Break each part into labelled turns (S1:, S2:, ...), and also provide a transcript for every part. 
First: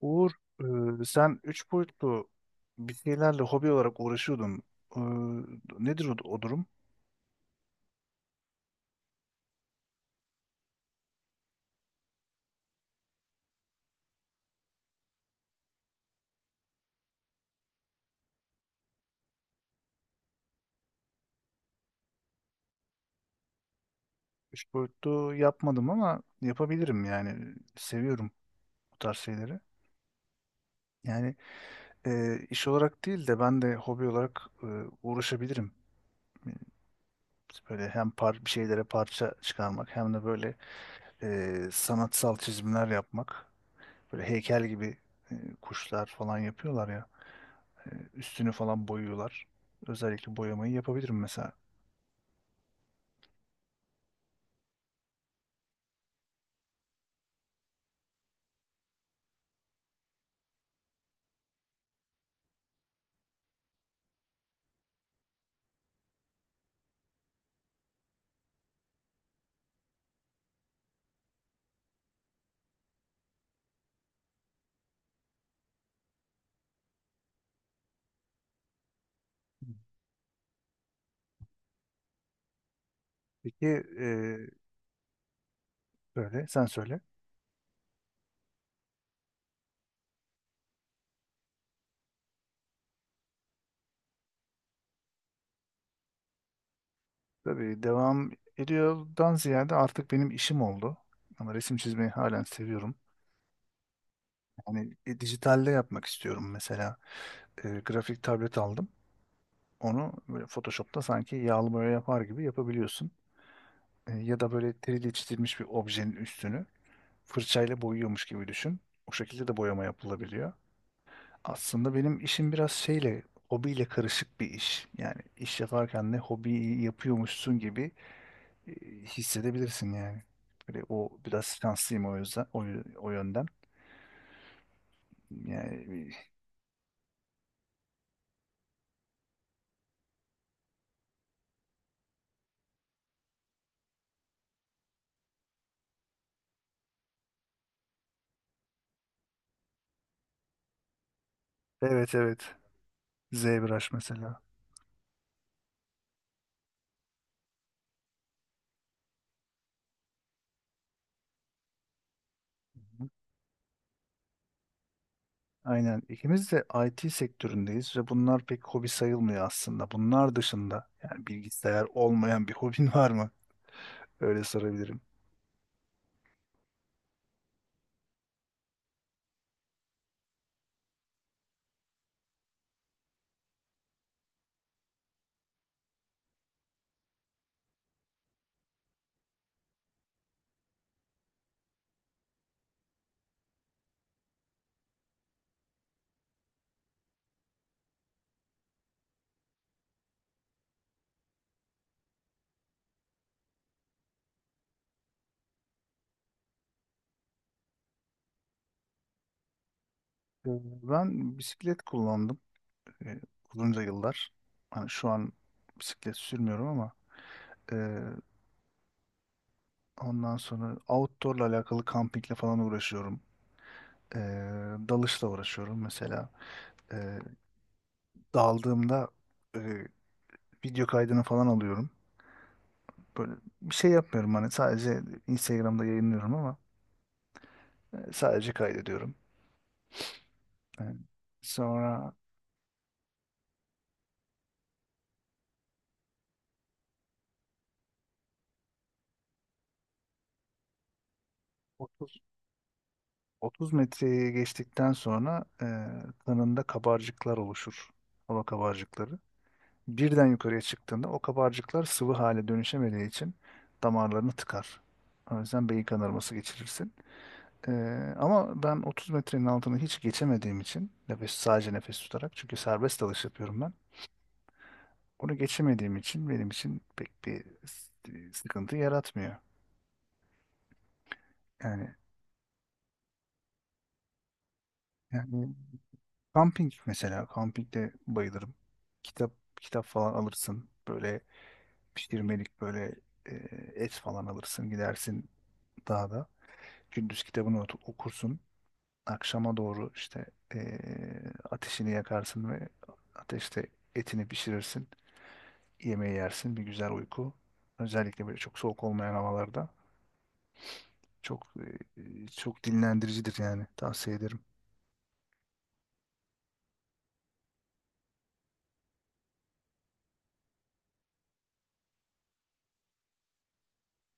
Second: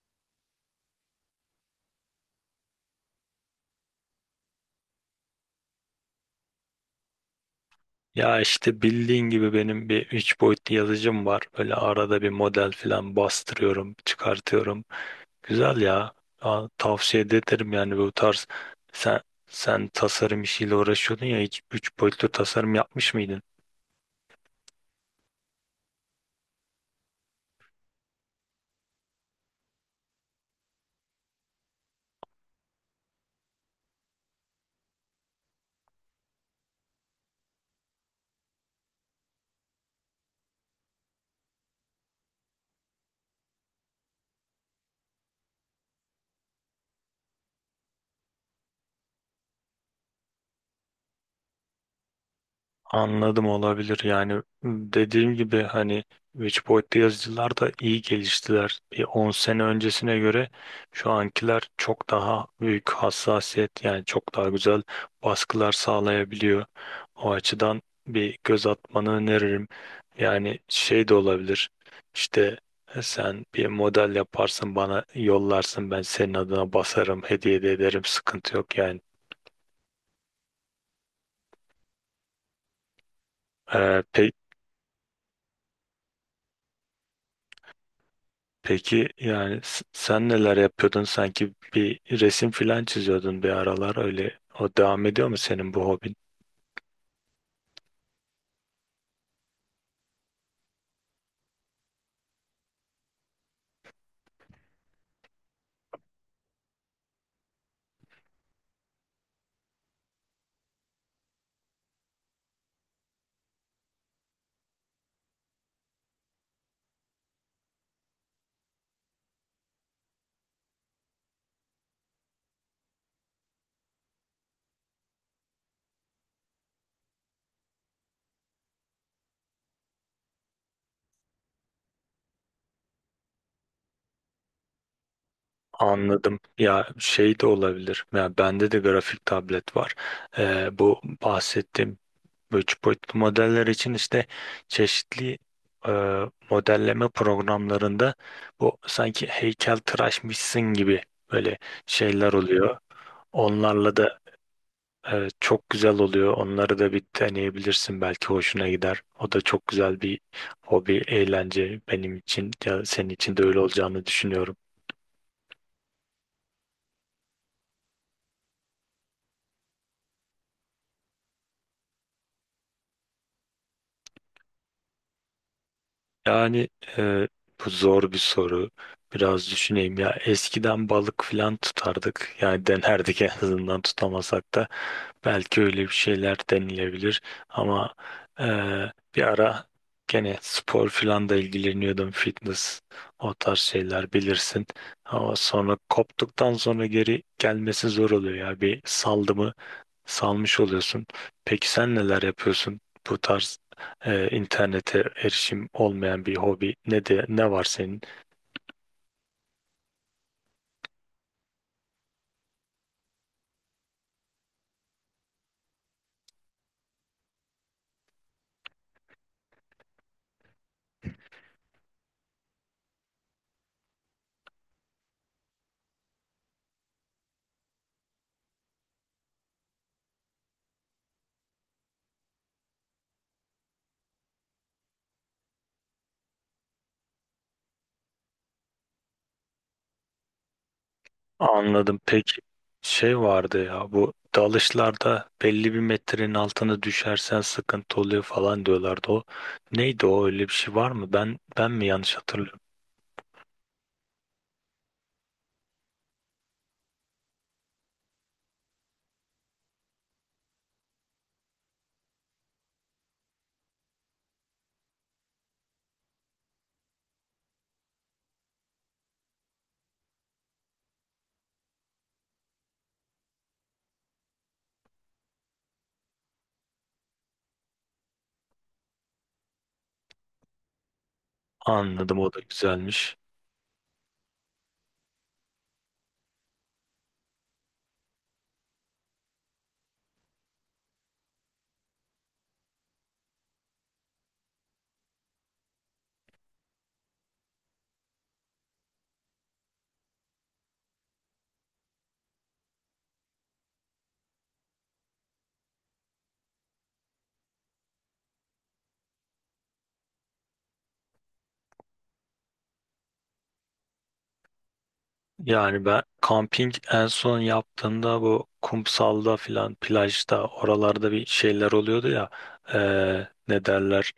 S1: Uğur, sen üç boyutlu bir şeylerle hobi olarak uğraşıyordun. E, Nedir o, o durum?
S2: Ya işte bildiğin gibi benim bir 3 boyutlu yazıcım var. Böyle arada bir model falan bastırıyorum, çıkartıyorum. Güzel ya. Aa, tavsiye de ederim yani bu tarz. Sen sen tasarım işiyle uğraşıyordun ya hiç 3 boyutlu tasarım yapmış mıydın?
S1: Üç boyutlu yapmadım ama yapabilirim yani. Seviyorum bu tarz şeyleri. Yani iş olarak değil de ben de hobi olarak uğraşabilirim. E, Böyle hem bir şeylere parça çıkarmak hem de böyle sanatsal çizimler yapmak. Böyle heykel gibi e, kuşlar falan yapıyorlar ya. Üstünü falan boyuyorlar. Özellikle boyamayı yapabilirim mesela.
S2: Anladım, olabilir. Yani dediğim gibi hani 3 boyutlu yazıcılar da iyi geliştiler. Bir 10 sene öncesine göre şu ankiler çok daha büyük hassasiyet, yani çok daha güzel baskılar sağlayabiliyor. O açıdan bir göz atmanı öneririm. Yani şey de olabilir, işte sen bir model yaparsın, bana yollarsın, ben senin adına basarım, hediye de ederim, sıkıntı yok yani.
S1: Peki
S2: Ee, pe-
S1: e, böyle sen söyle.
S2: Peki yani sen neler yapıyordun? Sanki bir resim filan çiziyordun bir aralar öyle. O devam ediyor mu senin bu hobin?
S1: Tabii devam ediyordan ziyade artık benim işim oldu. Ama resim çizmeyi halen seviyorum. Yani dijitalde yapmak istiyorum mesela. Grafik tablet aldım. Onu böyle Photoshop'ta sanki yağlı boya yapar gibi yapabiliyorsun. Ya da böyle 3D çizilmiş bir objenin üstünü fırçayla boyuyormuş gibi düşün. O şekilde de boyama yapılabiliyor. Aslında benim işim biraz şeyle, hobiyle karışık bir iş. Yani iş yaparken de hobiyi yapıyormuşsun gibi e, hissedebilirsin yani. Böyle o biraz şanslıyım o yüzden o yönden. Yani
S2: Anladım. Ya şey de olabilir. Ya bende de grafik tablet var. Bu bahsettiğim bu üç boyutlu modeller için işte çeşitli e, modelleme programlarında bu sanki heykeltıraşmışsın gibi böyle
S1: evet
S2: şeyler
S1: evet.
S2: oluyor.
S1: ZBrush
S2: Onlarla da
S1: mesela.
S2: evet, çok güzel oluyor. Onları da bir deneyebilirsin. Belki hoşuna gider. O da çok güzel bir hobi, eğlence benim için. Ya
S1: Hı hı.
S2: senin için de öyle olacağını düşünüyorum.
S1: Aynen. İkimiz de IT sektöründeyiz ve bunlar pek hobi sayılmıyor aslında. Bunlar dışında yani bilgisayar olmayan bir hobin var mı? Öyle sorabilirim.
S2: Yani e, bu zor bir soru. Biraz düşüneyim ya. Eskiden balık falan tutardık. Yani denerdik en azından tutamasak da. Belki öyle bir şeyler denilebilir. Ama e, bir ara gene spor falan da ilgileniyordum. Fitness, o tarz şeyler bilirsin. Ama sonra koptuktan sonra geri gelmesi zor oluyor ya. Bir saldım, salmış oluyorsun. Peki sen neler yapıyorsun? Bu tarz internete erişim olmayan bir hobi ne de ne var senin?
S1: Ee, Ben bisiklet kullandım e, uzunca yıllar. Hani şu an bisiklet sürmüyorum ama e, ondan sonra outdoor'la alakalı kampingle falan uğraşıyorum. Ee, Dalışla uğraşıyorum mesela. Ee, Daldığımda e, video kaydını falan alıyorum. Böyle bir şey yapmıyorum hani sadece Instagram'da yayınlıyorum ama sadece kaydediyorum. Ee,
S2: Anladım.
S1: Sonra
S2: Peki, şey vardı ya, bu dalışlarda belli bir metrenin altına düşersen sıkıntı oluyor falan diyorlardı o. Neydi o, öyle bir şey var mı? Ben mi yanlış
S1: 30,
S2: hatırlıyorum?
S1: 30 metreyi geçtikten sonra kanında kabarcıklar oluşur. Hava kabarcıkları. Birden yukarıya çıktığında o kabarcıklar sıvı hale dönüşemediği için damarlarını tıkar. O yüzden beyin kanaması geçirirsin. Ama ben 30 metrenin altını hiç geçemediğim için sadece nefes tutarak çünkü serbest dalış yapıyorum ben. Onu geçemediğim için benim için pek bir sıkıntı yaratmıyor. Yani
S2: Anladım, o da güzelmiş.
S1: yani kamping mesela kampingde bayılırım. Kitap Kitap falan alırsın. Böyle pişirmelik böyle e, et falan alırsın gidersin dağda. Gündüz kitabını okursun. Akşama doğru işte e, ateşini yakarsın ve ateşte etini pişirirsin. Yemeği yersin, bir güzel uyku. Özellikle böyle çok soğuk olmayan havalarda çok çok dinlendiricidir yani tavsiye ederim.
S2: Yani ben kamping en son yaptığımda bu kumsalda filan, plajda oralarda bir şeyler oluyordu ya, ne derler,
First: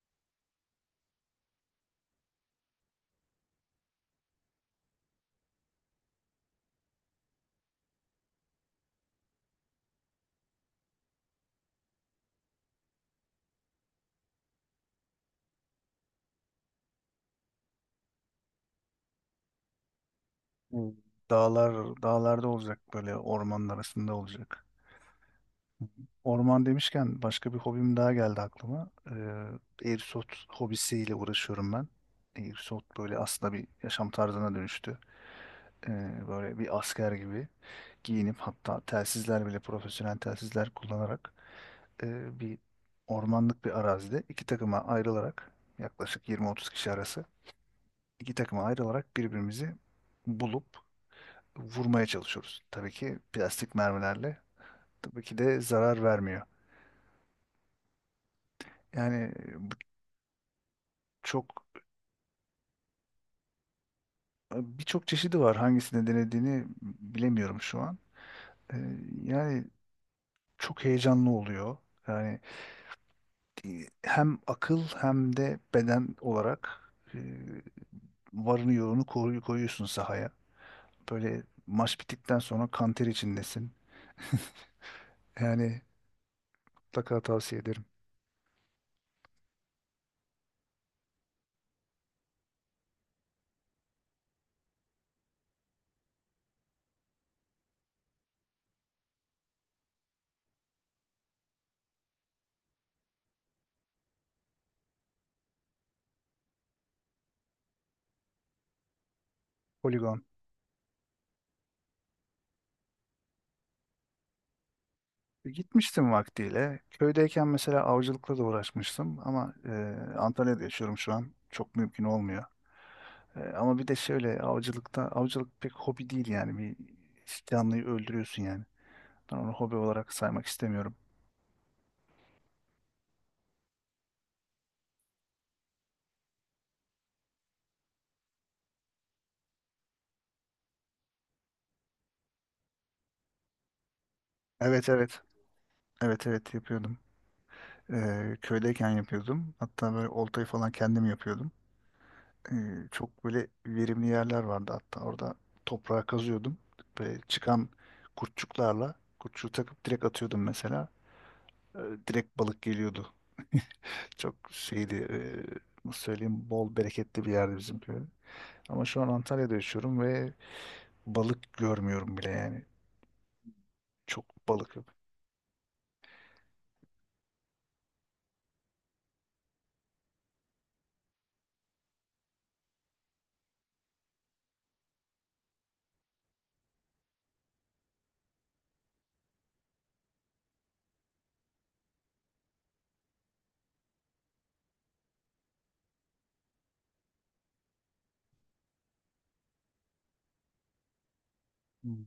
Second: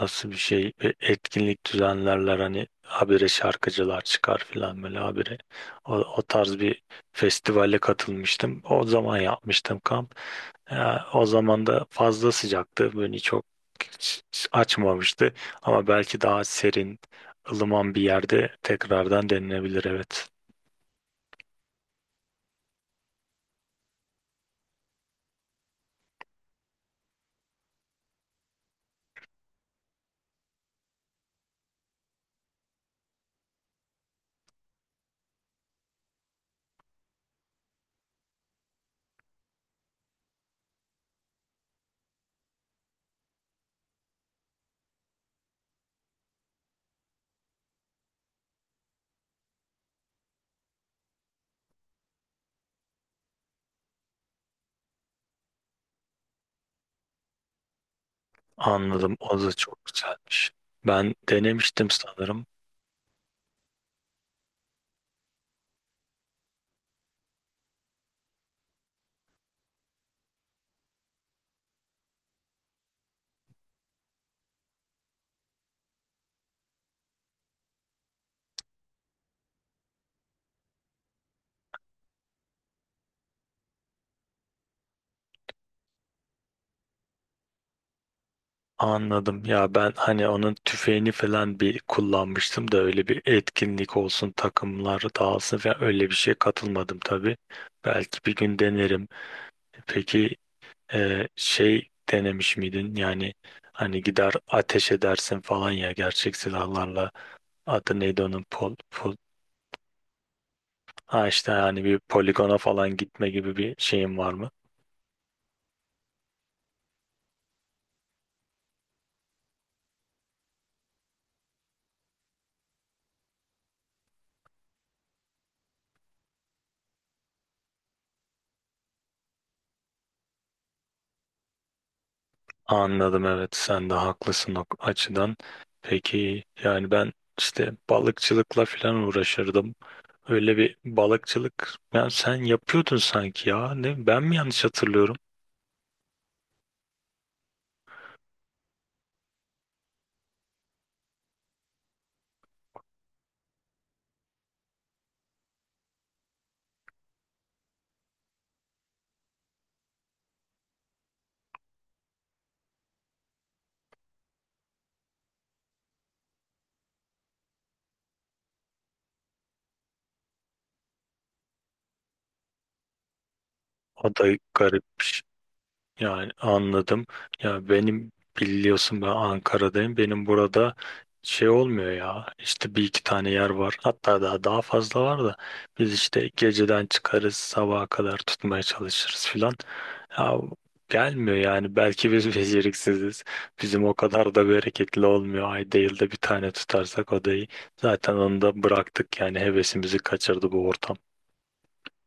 S2: nasıl bir şey, bir etkinlik düzenlerler hani, habire şarkıcılar çıkar filan, böyle habire o tarz bir festivale katılmıştım, o zaman yapmıştım kamp. Ya, o zaman da fazla sıcaktı, beni çok açmamıştı, ama belki daha serin, ılıman bir yerde tekrardan denenebilir, evet.
S1: Bu Dağlar dağlarda olacak, böyle ormanın arasında olacak. Orman demişken başka bir hobim daha geldi aklıma. Airsoft hobisiyle uğraşıyorum ben. Airsoft böyle aslında bir yaşam tarzına dönüştü. Böyle bir asker gibi giyinip, hatta telsizler bile profesyonel telsizler kullanarak bir ormanlık bir arazide, iki takıma ayrılarak, yaklaşık 20-30 kişi arası iki takıma ayrılarak birbirimizi bulup vurmaya çalışıyoruz. Tabii ki plastik mermilerle, tabii ki de zarar vermiyor.
S2: Anladım.
S1: Yani
S2: O da
S1: bu
S2: çok güzelmiş. Ben
S1: çok
S2: denemiştim sanırım.
S1: birçok çeşidi var. Hangisini denediğini bilemiyorum şu an. E, Yani çok heyecanlı oluyor. Yani hem akıl hem de beden olarak varını yoğunu koyuyorsun sahaya. Böyle maç bittikten sonra kanter içindesin. Yani mutlaka tavsiye ederim.
S2: Anladım. Ya ben hani onun tüfeğini falan bir kullanmıştım da öyle bir etkinlik olsun, takımlar dağılsın falan öyle bir şeye katılmadım tabii. Belki bir gün denerim. Peki şey denemiş miydin? Yani hani gider ateş edersin falan ya, gerçek silahlarla. Adı neydi onun? Pol.
S1: Poligon.
S2: Ha işte, yani bir poligona falan gitme gibi bir şeyin var mı?
S1: Gitmiştim vaktiyle. Köydeyken mesela avcılıkla da uğraşmıştım ama Antalya'da yaşıyorum şu an. Çok mümkün olmuyor. Ama bir de şöyle, avcılık pek hobi değil yani. Bir canlıyı öldürüyorsun yani. Ben onu hobi olarak saymak istemiyorum.
S2: Anladım, evet, sen de haklısın o açıdan. Peki yani ben işte balıkçılıkla falan uğraşırdım. Öyle bir balıkçılık yani sen yapıyordun sanki ya. Ne, ben mi yanlış
S1: Evet,
S2: hatırlıyorum?
S1: evet. Evet, evet, yapıyordum. E, Köydeyken yapıyordum. Hatta böyle oltayı falan kendim yapıyordum. e, Çok böyle verimli yerler vardı, hatta orada toprağa kazıyordum. Böyle çıkan kurtçuğu takıp direkt atıyordum mesela. E, Direkt balık geliyordu. Çok şeydi, nasıl söyleyeyim, bol bereketli bir yerdi bizim köy. Ama şu an Antalya'da yaşıyorum ve balık görmüyorum bile yani.
S2: O da
S1: Çok balık
S2: garip.
S1: yok.
S2: Yani anladım. Ya benim, biliyorsun ben Ankara'dayım. Benim burada şey olmuyor ya. İşte bir iki tane yer var. Hatta daha fazla var da biz işte geceden çıkarız, sabaha kadar tutmaya çalışırız filan. Ya gelmiyor yani. Belki biz beceriksiziz. Bizim o kadar da bereketli olmuyor. Ayda yılda bir tane tutarsak odayı. Zaten onu da bıraktık yani, hevesimizi kaçırdı bu ortam.
S1: Hmm.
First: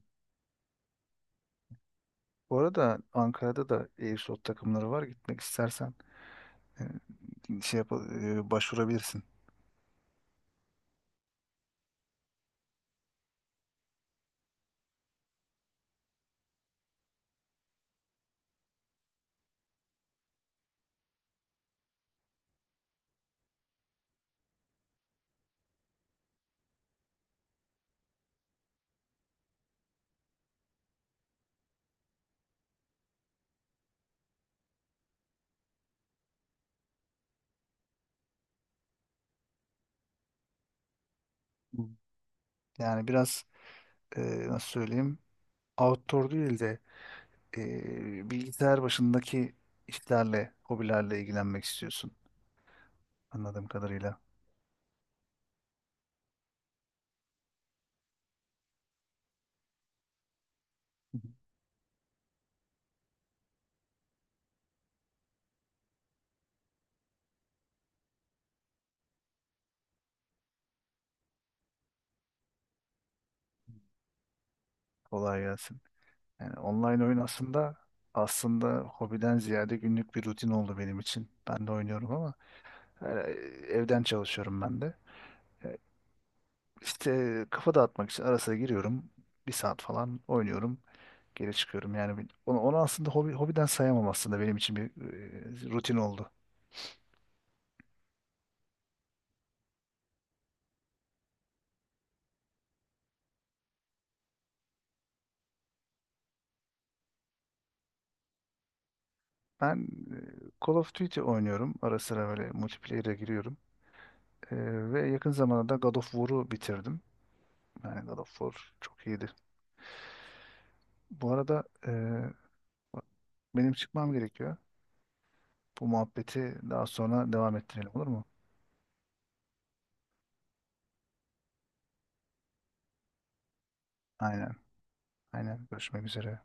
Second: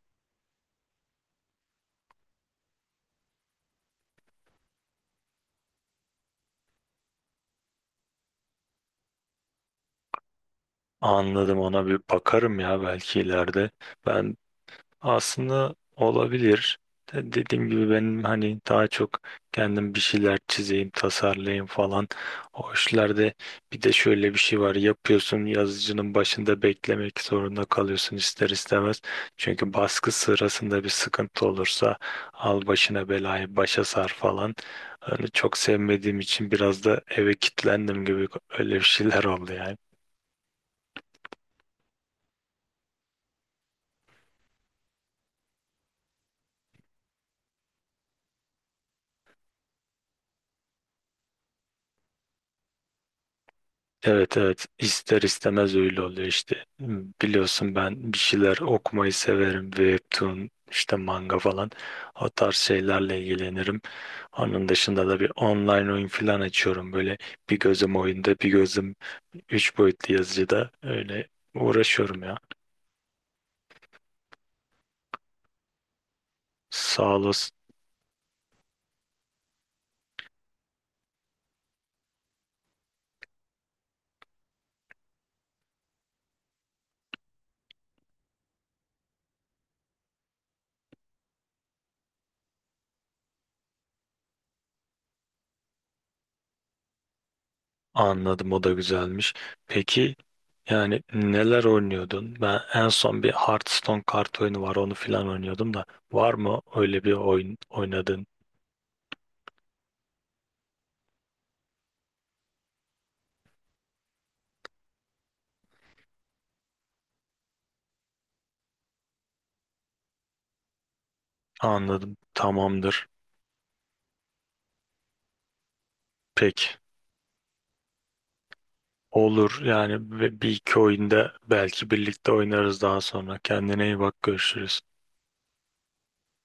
S1: Bu arada Ankara'da da e-spor takımları var. Gitmek istersen e, şey yap, başvurabilirsin.
S2: Anladım, ona bir bakarım ya belki ileride. Ben, aslında olabilir. Dediğim gibi benim hani daha çok kendim bir şeyler çizeyim, tasarlayayım falan. O işlerde bir de şöyle bir şey var. Yapıyorsun, yazıcının başında beklemek zorunda kalıyorsun ister istemez. Çünkü baskı sırasında bir sıkıntı olursa al başına belayı, başa sar falan. Hani çok sevmediğim için biraz da eve kilitlendim gibi, öyle bir şeyler oldu yani.
S1: Yani biraz, e, nasıl söyleyeyim, outdoor değil de bilgisayar başındaki işlerle, hobilerle ilgilenmek istiyorsun anladığım kadarıyla.
S2: Evet, evet, ister istemez öyle oluyor işte. Hmm, biliyorsun ben bir şeyler okumayı severim. Webtoon, işte
S1: Hı hı.
S2: manga falan, o tarz şeylerle ilgilenirim. Onun dışında da bir online oyun falan açıyorum. Böyle bir gözüm oyunda, bir gözüm üç boyutlu yazıcıda, öyle uğraşıyorum ya.
S1: Kolay gelsin. Yani online
S2: Sağ
S1: oyun
S2: olasın.
S1: aslında hobiden ziyade günlük bir rutin oldu benim için. Ben de oynuyorum ama e, evden çalışıyorum ben de. E, İşte kafa dağıtmak için ara sıra giriyorum. Bir saat falan oynuyorum. Geri çıkıyorum. Yani onu aslında hobiden sayamam, aslında benim için bir rutin oldu.
S2: Anladım, o da güzelmiş. Peki yani neler oynuyordun? Ben en son bir Hearthstone kart oyunu var, onu filan oynuyordum da, var mı öyle bir oyun oynadın?
S1: Ben Call of Duty oynuyorum. Ara sıra böyle multiplayer'e giriyorum. E, Ve yakın zamanda da God of War'u bitirdim. Yani God of War çok iyiydi. Bu arada
S2: Anladım. Tamamdır.
S1: benim çıkmam gerekiyor. Bu muhabbeti
S2: Peki.
S1: daha sonra devam ettirelim, olur mu?
S2: Olur yani, ve bir iki oyunda belki birlikte oynarız daha sonra. Kendine iyi bak,
S1: Aynen.
S2: görüşürüz.
S1: Aynen. Görüşmek üzere.